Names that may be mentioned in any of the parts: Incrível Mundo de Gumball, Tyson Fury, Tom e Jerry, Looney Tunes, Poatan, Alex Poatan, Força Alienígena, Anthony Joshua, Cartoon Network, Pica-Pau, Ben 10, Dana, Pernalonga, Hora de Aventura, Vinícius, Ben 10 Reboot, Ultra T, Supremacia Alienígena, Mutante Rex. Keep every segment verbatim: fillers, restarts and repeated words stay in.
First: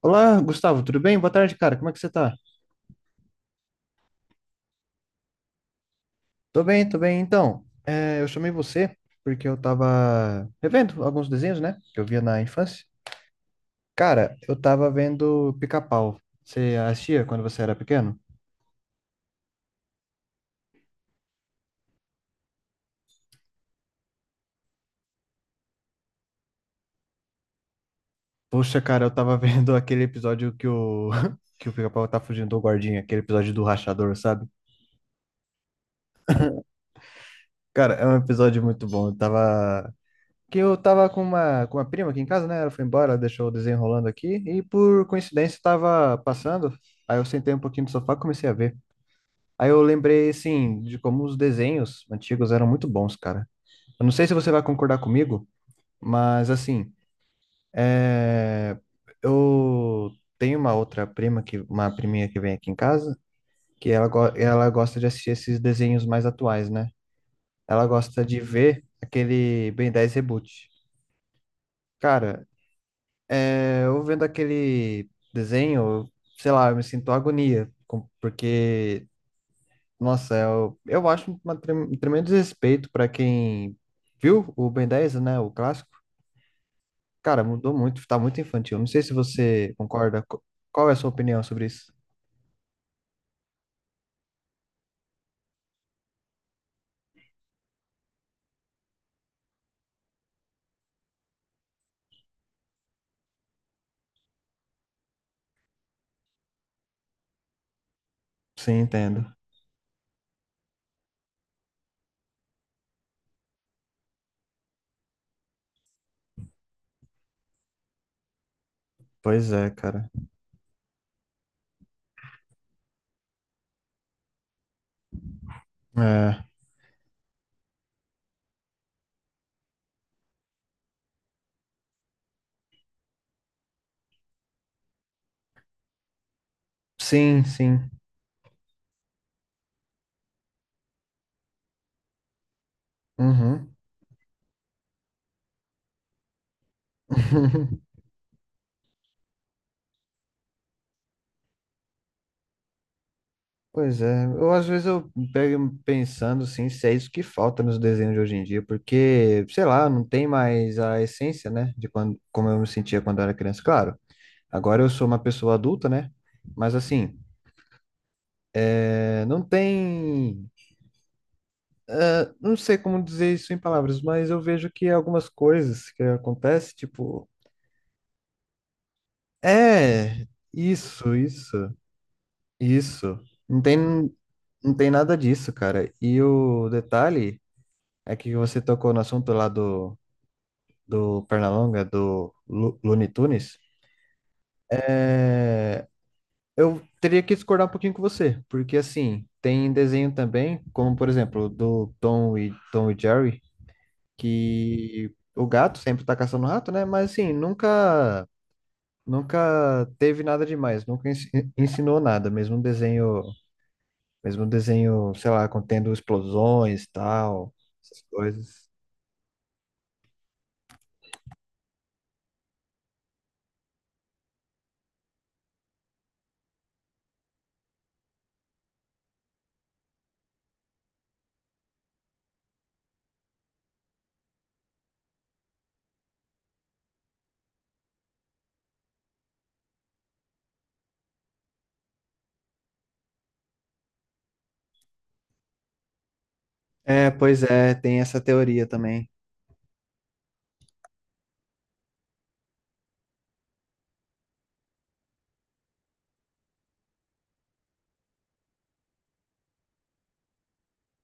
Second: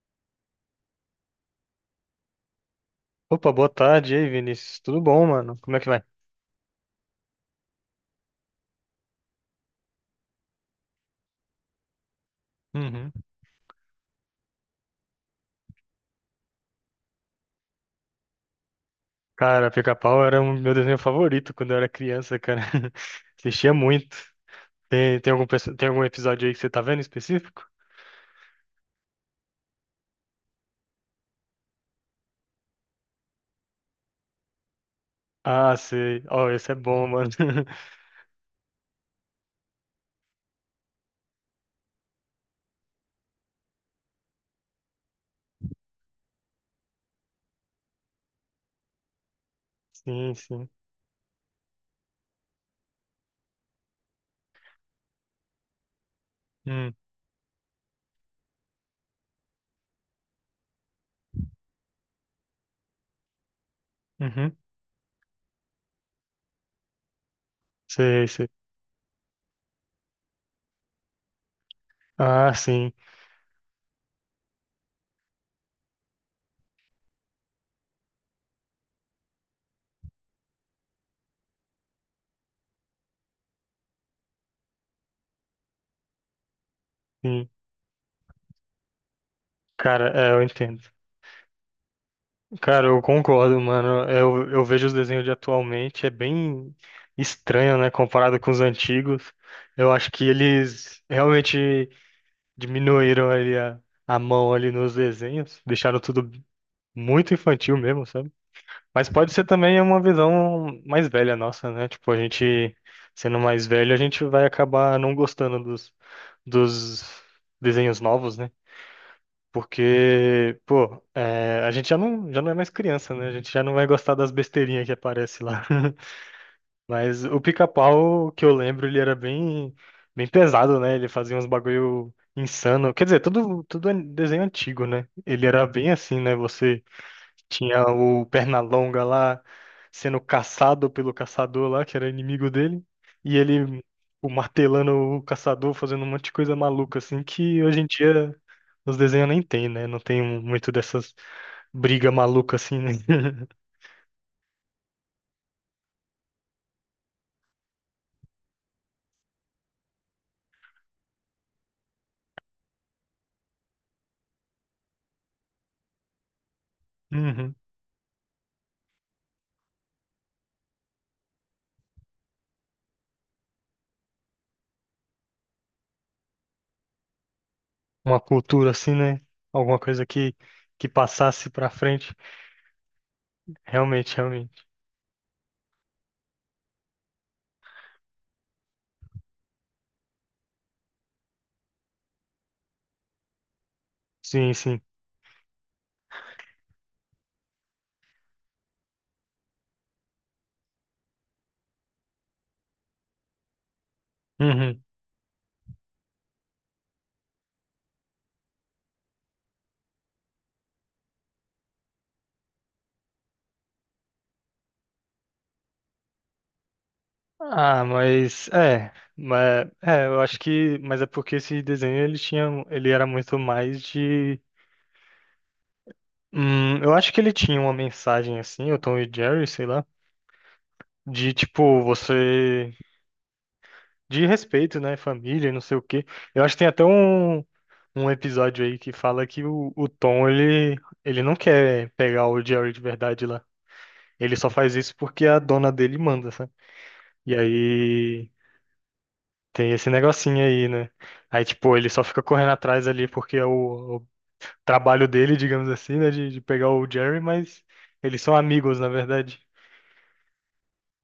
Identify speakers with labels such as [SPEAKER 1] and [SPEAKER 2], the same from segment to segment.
[SPEAKER 1] Olá, Gustavo, tudo bem? Boa tarde, cara. Como é que você tá?
[SPEAKER 2] Opa, boa tarde, e aí, Vinícius? Tudo bom, mano? Como é que vai?
[SPEAKER 1] Tô bem, tô bem. Então, é, eu chamei você porque eu tava revendo alguns desenhos, né? Que eu via na infância.
[SPEAKER 2] Uhum.
[SPEAKER 1] Cara, eu tava vendo Pica-Pau. Você assistia quando você era pequeno?
[SPEAKER 2] Cara, Pica-Pau era um meu desenho favorito quando eu era criança, cara. Assistia muito. Tem, tem algum, perso- tem algum episódio aí que você tá vendo em específico?
[SPEAKER 1] Poxa, cara, eu tava vendo aquele episódio que o, que o Pica-Pau tá fugindo do guardinha, aquele episódio do rachador, sabe?
[SPEAKER 2] Ah, sei. Ó, esse é bom, mano.
[SPEAKER 1] Cara, é um episódio muito bom. Eu tava que eu tava com uma, com uma prima aqui em casa, né? Ela foi embora, ela deixou o desenho rolando aqui, e por coincidência tava passando, aí eu sentei um pouquinho no sofá e comecei a ver. Aí eu lembrei,
[SPEAKER 2] Sim, sim.
[SPEAKER 1] assim, de como os desenhos antigos eram muito bons, cara. Eu não sei se você vai concordar comigo, mas, assim,
[SPEAKER 2] Hum,
[SPEAKER 1] é... eu tenho uma outra prima, que, uma priminha que vem aqui em casa, que ela, go-
[SPEAKER 2] uhum.
[SPEAKER 1] ela gosta de assistir esses desenhos mais atuais, né? Ela gosta
[SPEAKER 2] Sei,
[SPEAKER 1] de
[SPEAKER 2] sei.
[SPEAKER 1] ver aquele Ben dez Reboot. Cara,
[SPEAKER 2] Ah, sim,
[SPEAKER 1] é, eu vendo aquele desenho, eu- sei lá, eu me sinto agonia, com- porque, nossa, eu, eu acho uma trem- um tremendo desrespeito para quem viu o Ben dez, né, o clássico. Cara,
[SPEAKER 2] sim.
[SPEAKER 1] mudou muito, tá muito infantil. Não sei se você
[SPEAKER 2] Cara,
[SPEAKER 1] concorda.
[SPEAKER 2] é,
[SPEAKER 1] Co-
[SPEAKER 2] eu
[SPEAKER 1] Qual
[SPEAKER 2] entendo.
[SPEAKER 1] é a sua opinião sobre isso?
[SPEAKER 2] Cara, eu concordo, mano. Eu, eu vejo os desenhos de atualmente, é bem estranho, né, comparado com os antigos. Eu acho que eles realmente diminuíram ali a, a mão ali nos desenhos, deixaram tudo muito infantil mesmo, sabe?
[SPEAKER 1] Sim,
[SPEAKER 2] Mas
[SPEAKER 1] entendo.
[SPEAKER 2] pode ser também uma visão mais velha nossa, né? Tipo, a gente sendo mais velho, a gente vai acabar não gostando dos, dos desenhos novos, né?
[SPEAKER 1] Pois é, cara.
[SPEAKER 2] Porque, pô, é, a gente já não, já não é mais criança, né? A gente já não vai gostar das besteirinhas que aparece lá.
[SPEAKER 1] É.
[SPEAKER 2] Mas o pica-pau que eu lembro, ele era bem, bem pesado, né? Ele fazia uns bagulho insano. Quer dizer, tudo, tudo é desenho antigo, né? Ele era bem assim, né? Você
[SPEAKER 1] Sim,
[SPEAKER 2] tinha
[SPEAKER 1] sim.
[SPEAKER 2] o Pernalonga lá sendo caçado pelo caçador lá, que era inimigo dele, e
[SPEAKER 1] Uhum.
[SPEAKER 2] ele o martelando o caçador, fazendo um monte de coisa maluca, assim, que hoje em dia os desenhos nem tem, né? Não tem muito dessas briga maluca assim, né?
[SPEAKER 1] Pois é, eu às vezes eu pego pensando assim, se é isso que falta nos desenhos de hoje em dia, porque, sei lá, não tem mais a essência, né, de quando, como eu me sentia quando eu era criança. Claro, agora eu sou uma pessoa adulta, né, mas assim,
[SPEAKER 2] Uhum.
[SPEAKER 1] é, não tem, não sei como dizer isso em palavras, mas eu vejo que algumas coisas que acontecem, tipo,
[SPEAKER 2] Uma cultura assim, né? Alguma coisa
[SPEAKER 1] é,
[SPEAKER 2] que, que
[SPEAKER 1] isso,
[SPEAKER 2] passasse pra
[SPEAKER 1] isso,
[SPEAKER 2] frente.
[SPEAKER 1] isso, não tem,
[SPEAKER 2] Realmente, realmente.
[SPEAKER 1] não tem nada disso, cara. E o detalhe é que você tocou no assunto lá do do Pernalonga, do Lu- Looney Tunes,
[SPEAKER 2] Sim, sim.
[SPEAKER 1] eu teria que discordar um pouquinho com você, porque assim, tem desenho também, como por exemplo, do Tom e, Tom e Jerry,
[SPEAKER 2] Uhum.
[SPEAKER 1] que o gato sempre tá caçando o rato, né? Mas assim, nunca nunca teve nada demais, nunca ens- ensinou nada, mesmo um desenho, mesmo um desenho, sei lá, contendo explosões, e tal,
[SPEAKER 2] Ah,
[SPEAKER 1] essas
[SPEAKER 2] mas
[SPEAKER 1] coisas.
[SPEAKER 2] é, mas é, eu acho que, mas é porque esse desenho ele tinha, ele era muito mais de, hum, eu acho que ele tinha uma mensagem assim, o Tom e Jerry, sei lá, de tipo você, de respeito, né, família, e não sei o quê. Eu acho que tem até um, um episódio aí que fala que o, o Tom ele, ele não quer pegar o Jerry de verdade lá. Ele só faz isso porque a dona dele manda, sabe?
[SPEAKER 1] É,
[SPEAKER 2] E
[SPEAKER 1] pois é, tem essa
[SPEAKER 2] aí
[SPEAKER 1] teoria também.
[SPEAKER 2] tem esse negocinho aí, né? Aí, tipo, ele só fica correndo atrás ali porque é o, o trabalho dele, digamos assim, né? De, de pegar o Jerry, mas eles são amigos, na verdade.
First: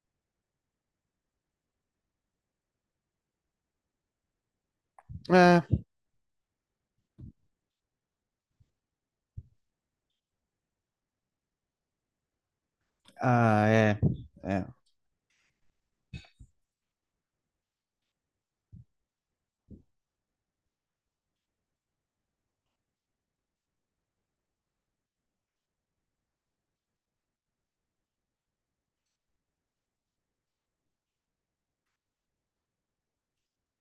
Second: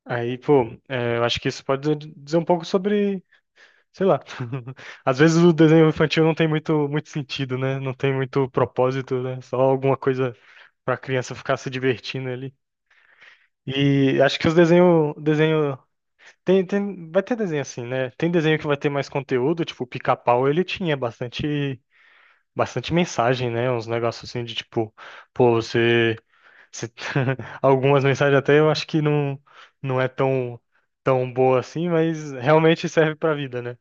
[SPEAKER 2] Aí, pô, é, eu acho que isso pode dizer dizer um pouco sobre, sei lá. Às vezes o
[SPEAKER 1] É,
[SPEAKER 2] desenho infantil não tem muito, muito sentido, né? Não tem muito propósito, né? Só alguma coisa pra criança ficar se divertindo ali.
[SPEAKER 1] ah, é,
[SPEAKER 2] E acho que os
[SPEAKER 1] é.
[SPEAKER 2] desenho, desenho Tem, tem, vai ter desenho assim, né? Tem desenho que vai ter mais conteúdo, tipo, o Pica-Pau, ele tinha bastante, bastante mensagem, né? Uns negócios assim de tipo, pô, você, você- Algumas mensagens até eu acho que não, não é tão, tão boa assim, mas realmente serve pra vida, né?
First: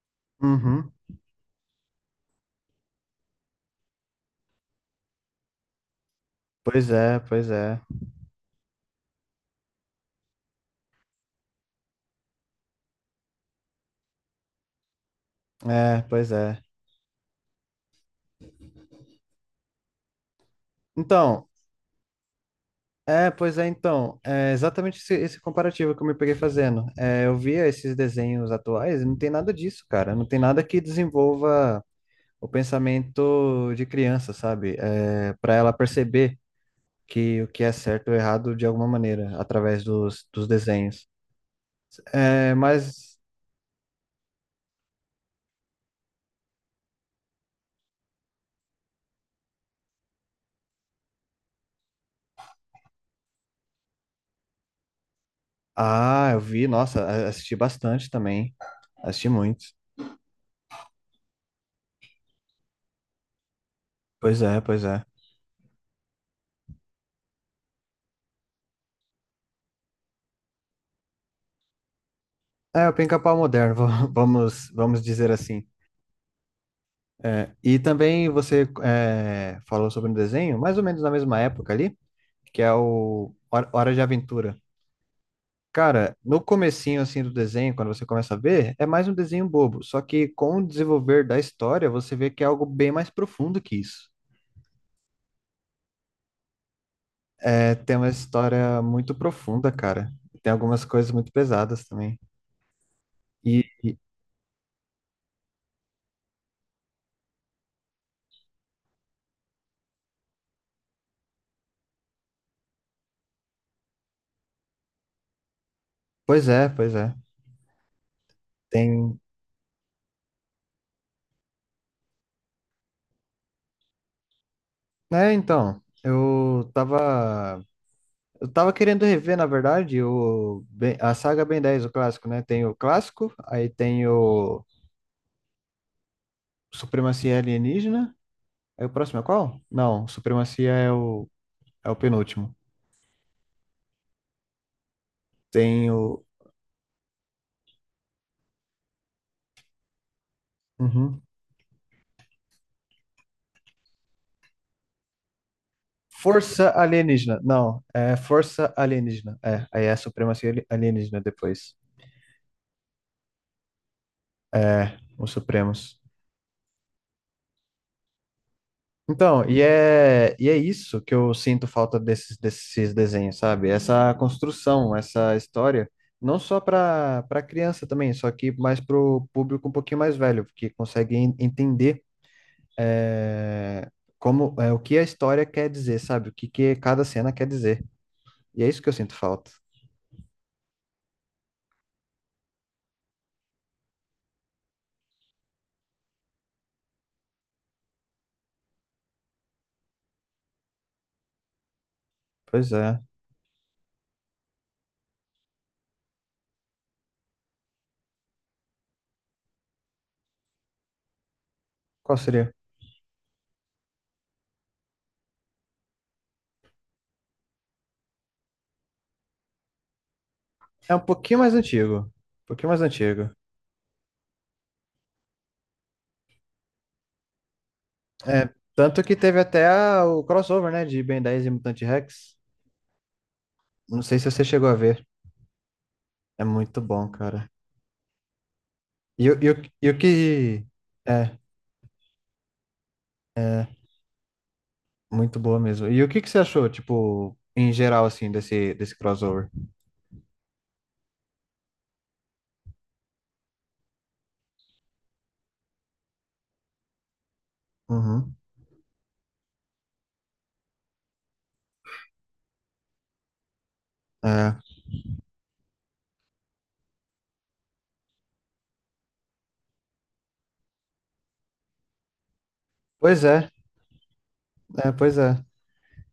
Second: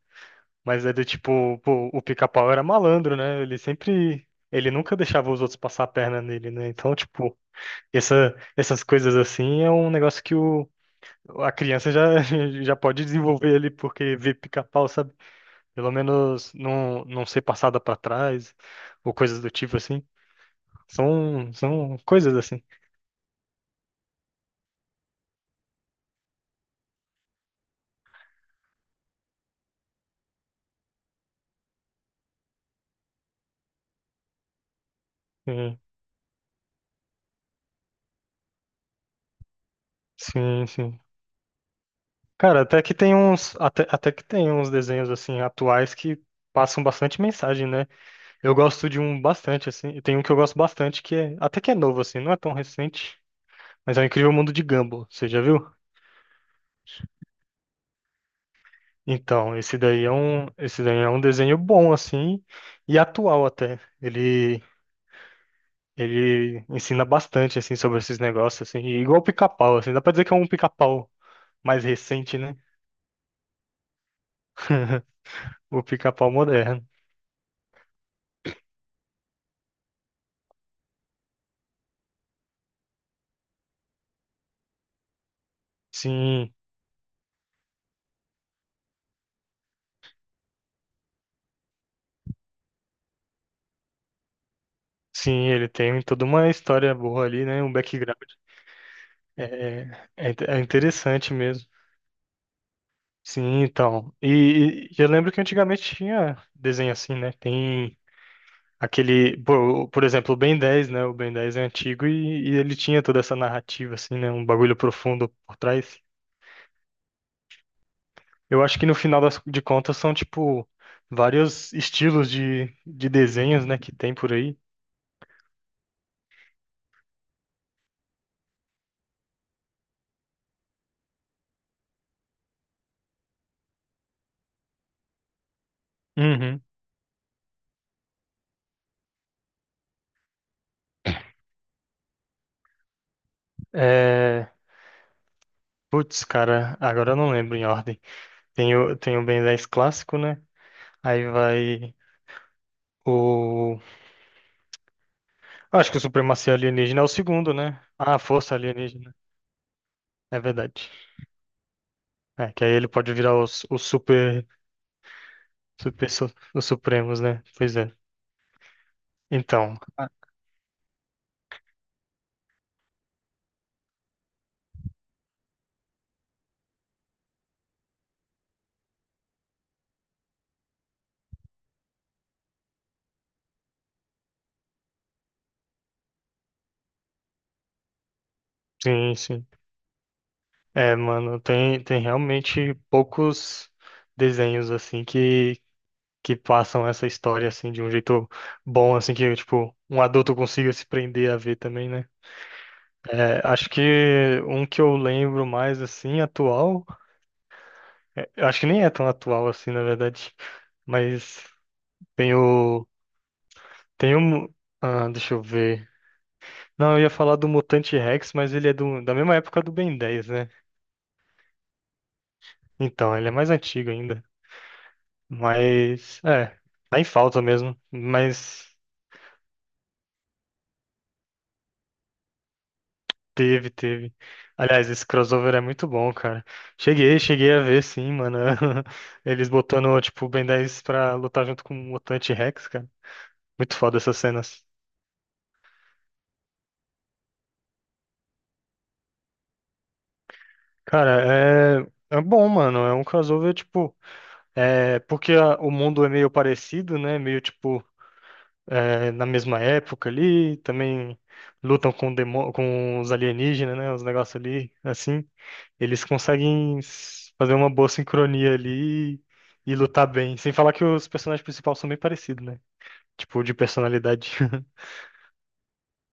[SPEAKER 2] Mas
[SPEAKER 1] Uhum.
[SPEAKER 2] é do tipo, pô, o Pica-Pau era malandro, né? Ele sempre, ele nunca deixava os outros passar a perna nele, né?
[SPEAKER 1] Pois
[SPEAKER 2] Então,
[SPEAKER 1] é,
[SPEAKER 2] tipo,
[SPEAKER 1] pois é.
[SPEAKER 2] essa, essas coisas assim é um negócio que o a criança já, já pode desenvolver ali porque vê pica-pau, sabe? Pelo
[SPEAKER 1] É, pois
[SPEAKER 2] menos
[SPEAKER 1] é.
[SPEAKER 2] não, não ser passada pra trás ou coisas do tipo assim.
[SPEAKER 1] Então,
[SPEAKER 2] São, são coisas assim.
[SPEAKER 1] é, pois é, então. É exatamente esse, esse comparativo que eu me peguei fazendo. É, eu via esses desenhos atuais e não tem nada disso, cara. Não tem nada que desenvolva o pensamento de criança, sabe? É, para ela
[SPEAKER 2] Sim,
[SPEAKER 1] perceber que o que é certo ou errado de alguma maneira, através dos, dos
[SPEAKER 2] sim. Sim.
[SPEAKER 1] desenhos. É,
[SPEAKER 2] Cara, até que tem
[SPEAKER 1] mas.
[SPEAKER 2] uns, até, até que tem uns desenhos assim atuais que passam bastante mensagem, né? Eu gosto de um bastante assim. Tem um que eu gosto bastante que é, até que é novo assim, não é tão recente, mas é o Incrível Mundo de Gumball. Você já viu?
[SPEAKER 1] Ah, eu vi, nossa, a- assisti bastante também. Assisti
[SPEAKER 2] Então,
[SPEAKER 1] muito.
[SPEAKER 2] esse daí é um, esse daí é um desenho bom assim e atual até.
[SPEAKER 1] Pois é,
[SPEAKER 2] Ele
[SPEAKER 1] pois é.
[SPEAKER 2] ele ensina bastante assim sobre esses negócios assim, e igual o Pica-Pau assim, dá pra dizer que é um Pica-Pau mais recente, né?
[SPEAKER 1] É o pica-pau moderno, va- vamos, vamos dizer assim.
[SPEAKER 2] O Pica-Pau moderno.
[SPEAKER 1] É, e também você é, falou sobre um desenho, mais ou menos na mesma época ali, que é o Hora Hora de Aventura. Cara, no
[SPEAKER 2] Sim,
[SPEAKER 1] comecinho assim do desenho, quando você começa a ver, é mais um desenho bobo. Só que com o desenvolver da história, você vê que é algo bem mais profundo que isso.
[SPEAKER 2] sim, ele tem toda uma história boa ali, né? Um
[SPEAKER 1] É, tem uma
[SPEAKER 2] background
[SPEAKER 1] história muito profunda,
[SPEAKER 2] é,
[SPEAKER 1] cara.
[SPEAKER 2] é, inte-
[SPEAKER 1] Tem
[SPEAKER 2] é
[SPEAKER 1] algumas coisas muito
[SPEAKER 2] interessante mesmo.
[SPEAKER 1] pesadas também.
[SPEAKER 2] Sim,
[SPEAKER 1] E, e-
[SPEAKER 2] então. E, e eu lembro que antigamente tinha desenho assim, né? Tem aquele, por, por exemplo, o Ben dez, né? O Ben dez é antigo e, e ele tinha toda essa narrativa, assim, né? Um bagulho profundo por trás.
[SPEAKER 1] pois é, pois é.
[SPEAKER 2] Eu acho que no
[SPEAKER 1] Tem.
[SPEAKER 2] final das, de contas são, tipo, vários estilos de, de desenhos, né? Que tem por aí.
[SPEAKER 1] É, então, eu tava eu tava querendo rever, na verdade, o, Ben- a saga Ben dez, o clássico, né? Tem o clássico, aí tem o
[SPEAKER 2] Uhum.
[SPEAKER 1] Supremacia Alienígena. Aí o próximo é qual? Não, Supremacia é o, é o penúltimo.
[SPEAKER 2] É...
[SPEAKER 1] Tem
[SPEAKER 2] Putz,
[SPEAKER 1] o.
[SPEAKER 2] cara, agora eu não lembro em ordem. Tem o, tem o Ben dez clássico, né?
[SPEAKER 1] Uhum.
[SPEAKER 2] Aí vai o. Acho que o Supremacia
[SPEAKER 1] Força
[SPEAKER 2] Alienígena é o
[SPEAKER 1] Alienígena.
[SPEAKER 2] segundo, né?
[SPEAKER 1] Não, é
[SPEAKER 2] Ah, Força
[SPEAKER 1] Força
[SPEAKER 2] Alienígena.
[SPEAKER 1] Alienígena. É, aí é a
[SPEAKER 2] É
[SPEAKER 1] Supremacia Ali-
[SPEAKER 2] verdade.
[SPEAKER 1] Alienígena depois.
[SPEAKER 2] É, que aí ele pode virar os, os super
[SPEAKER 1] É, os Supremos.
[SPEAKER 2] Super su- os Supremos, né? Pois é.
[SPEAKER 1] Então, e
[SPEAKER 2] Então, ah,
[SPEAKER 1] é, e é isso que eu sinto falta desses, desses desenhos, sabe? Essa construção, essa história, não só para para criança também, só que mais para o público um pouquinho mais velho, que consegue en- entender é, como é, o que a história quer dizer, sabe? O que, que cada cena quer dizer. E é isso que eu sinto
[SPEAKER 2] sim, sim.
[SPEAKER 1] falta.
[SPEAKER 2] É, mano, tem, tem realmente poucos desenhos, assim, que, que passam essa história, assim, de um jeito bom, assim, que, tipo, um adulto consiga se prender a ver também, né?
[SPEAKER 1] Pois é.
[SPEAKER 2] É, acho que um que eu lembro mais, assim, atual, é, eu acho que nem é tão atual, assim, na verdade, mas
[SPEAKER 1] Qual
[SPEAKER 2] tem
[SPEAKER 1] seria?
[SPEAKER 2] o, tem um, ah, deixa eu ver. Não, eu ia falar do Mutante Rex, mas ele é do, da mesma época do Ben dez, né?
[SPEAKER 1] É um pouquinho mais antigo. Um pouquinho mais
[SPEAKER 2] Então, ele
[SPEAKER 1] antigo.
[SPEAKER 2] é mais antigo ainda. Mas, é, tá em falta mesmo.
[SPEAKER 1] É,
[SPEAKER 2] Mas
[SPEAKER 1] tanto que teve até a- o crossover, né, de Ben dez e Mutante Rex.
[SPEAKER 2] teve,
[SPEAKER 1] Não
[SPEAKER 2] teve.
[SPEAKER 1] sei se você chegou a
[SPEAKER 2] Aliás,
[SPEAKER 1] ver.
[SPEAKER 2] esse crossover é muito bom,
[SPEAKER 1] É
[SPEAKER 2] cara.
[SPEAKER 1] muito bom,
[SPEAKER 2] Cheguei,
[SPEAKER 1] cara.
[SPEAKER 2] cheguei a ver, sim, mano.
[SPEAKER 1] E, o- e,
[SPEAKER 2] Eles
[SPEAKER 1] o- e o
[SPEAKER 2] botando, tipo, o Ben
[SPEAKER 1] que.
[SPEAKER 2] dez pra
[SPEAKER 1] É,
[SPEAKER 2] lutar junto com o Mutante Rex, cara. Muito foda essas cenas.
[SPEAKER 1] muito boa mesmo. E o que que você achou, tipo, em geral, assim, desse, desse crossover?
[SPEAKER 2] Cara, é, é bom, mano. É um crossover, tipo. É, porque a- o mundo é meio parecido, né? Meio tipo.
[SPEAKER 1] Uhum.
[SPEAKER 2] eh, na mesma época ali, também lutam com, demo- com os alienígenas, né? Os negócios
[SPEAKER 1] É.
[SPEAKER 2] ali, assim, eles conseguem s- fazer uma boa sincronia ali e, e lutar bem. Sem falar que os personagens principais são bem parecidos, né?
[SPEAKER 1] Pois
[SPEAKER 2] Tipo,
[SPEAKER 1] é,
[SPEAKER 2] de personalidade.
[SPEAKER 1] é, pois é.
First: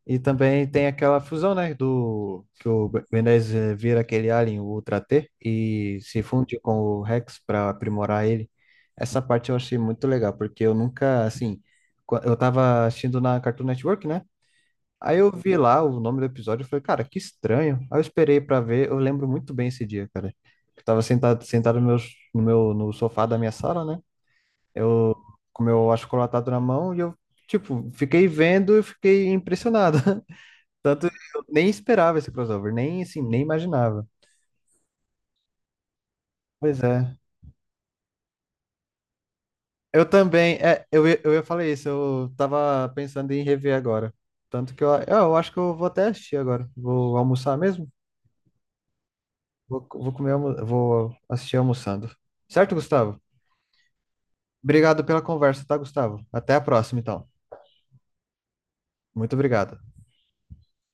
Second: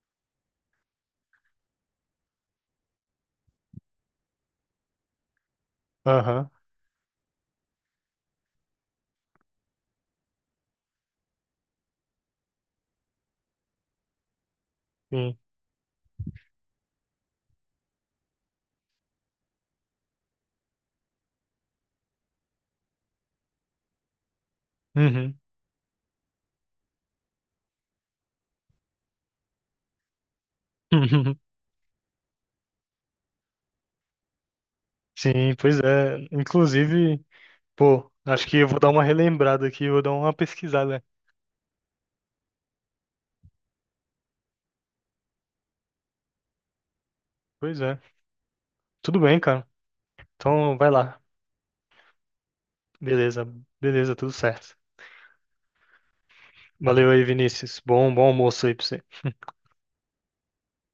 [SPEAKER 1] E também tem aquela fusão, né, do que o Ben dez eh, vira aquele alien, o Ultra T, e se
[SPEAKER 2] Aham,
[SPEAKER 1] funde com o Rex para aprimorar ele. Essa parte eu achei muito legal, porque eu nunca, assim, qua- eu tava assistindo na Cartoon Network, né? Aí eu
[SPEAKER 2] sim.
[SPEAKER 1] vi lá o nome do episódio e falei, cara, que estranho. Aí eu esperei pra ver, eu lembro muito bem esse dia, cara. Eu tava sentado, sentado no meu, no meu, no sofá da minha sala, né? Eu
[SPEAKER 2] Uhum.
[SPEAKER 1] com o meu achocolatado na mão e eu, tipo, fiquei vendo e fiquei impressionado. Tanto eu nem esperava esse crossover, nem assim, nem imaginava.
[SPEAKER 2] Sim, pois é.
[SPEAKER 1] Pois é.
[SPEAKER 2] Inclusive, pô, acho que eu vou dar uma relembrada aqui, vou
[SPEAKER 1] Eu
[SPEAKER 2] dar uma
[SPEAKER 1] também, é,
[SPEAKER 2] pesquisada.
[SPEAKER 1] eu, ia- eu ia falar isso, eu tava pensando em rever agora. Tanto que eu, eu acho que eu vou até assistir agora. Vou almoçar
[SPEAKER 2] Pois
[SPEAKER 1] mesmo.
[SPEAKER 2] é. Tudo bem, cara.
[SPEAKER 1] Vou, vou comer, almo-
[SPEAKER 2] Então, vai
[SPEAKER 1] vou
[SPEAKER 2] lá.
[SPEAKER 1] assistir almoçando. Certo, Gustavo?
[SPEAKER 2] Beleza, beleza, tudo certo.
[SPEAKER 1] Obrigado pela conversa, tá, Gustavo? Até a próxima,
[SPEAKER 2] Valeu aí,
[SPEAKER 1] então.
[SPEAKER 2] Vinícius. Bom, bom almoço aí pra você.
[SPEAKER 1] Muito obrigado.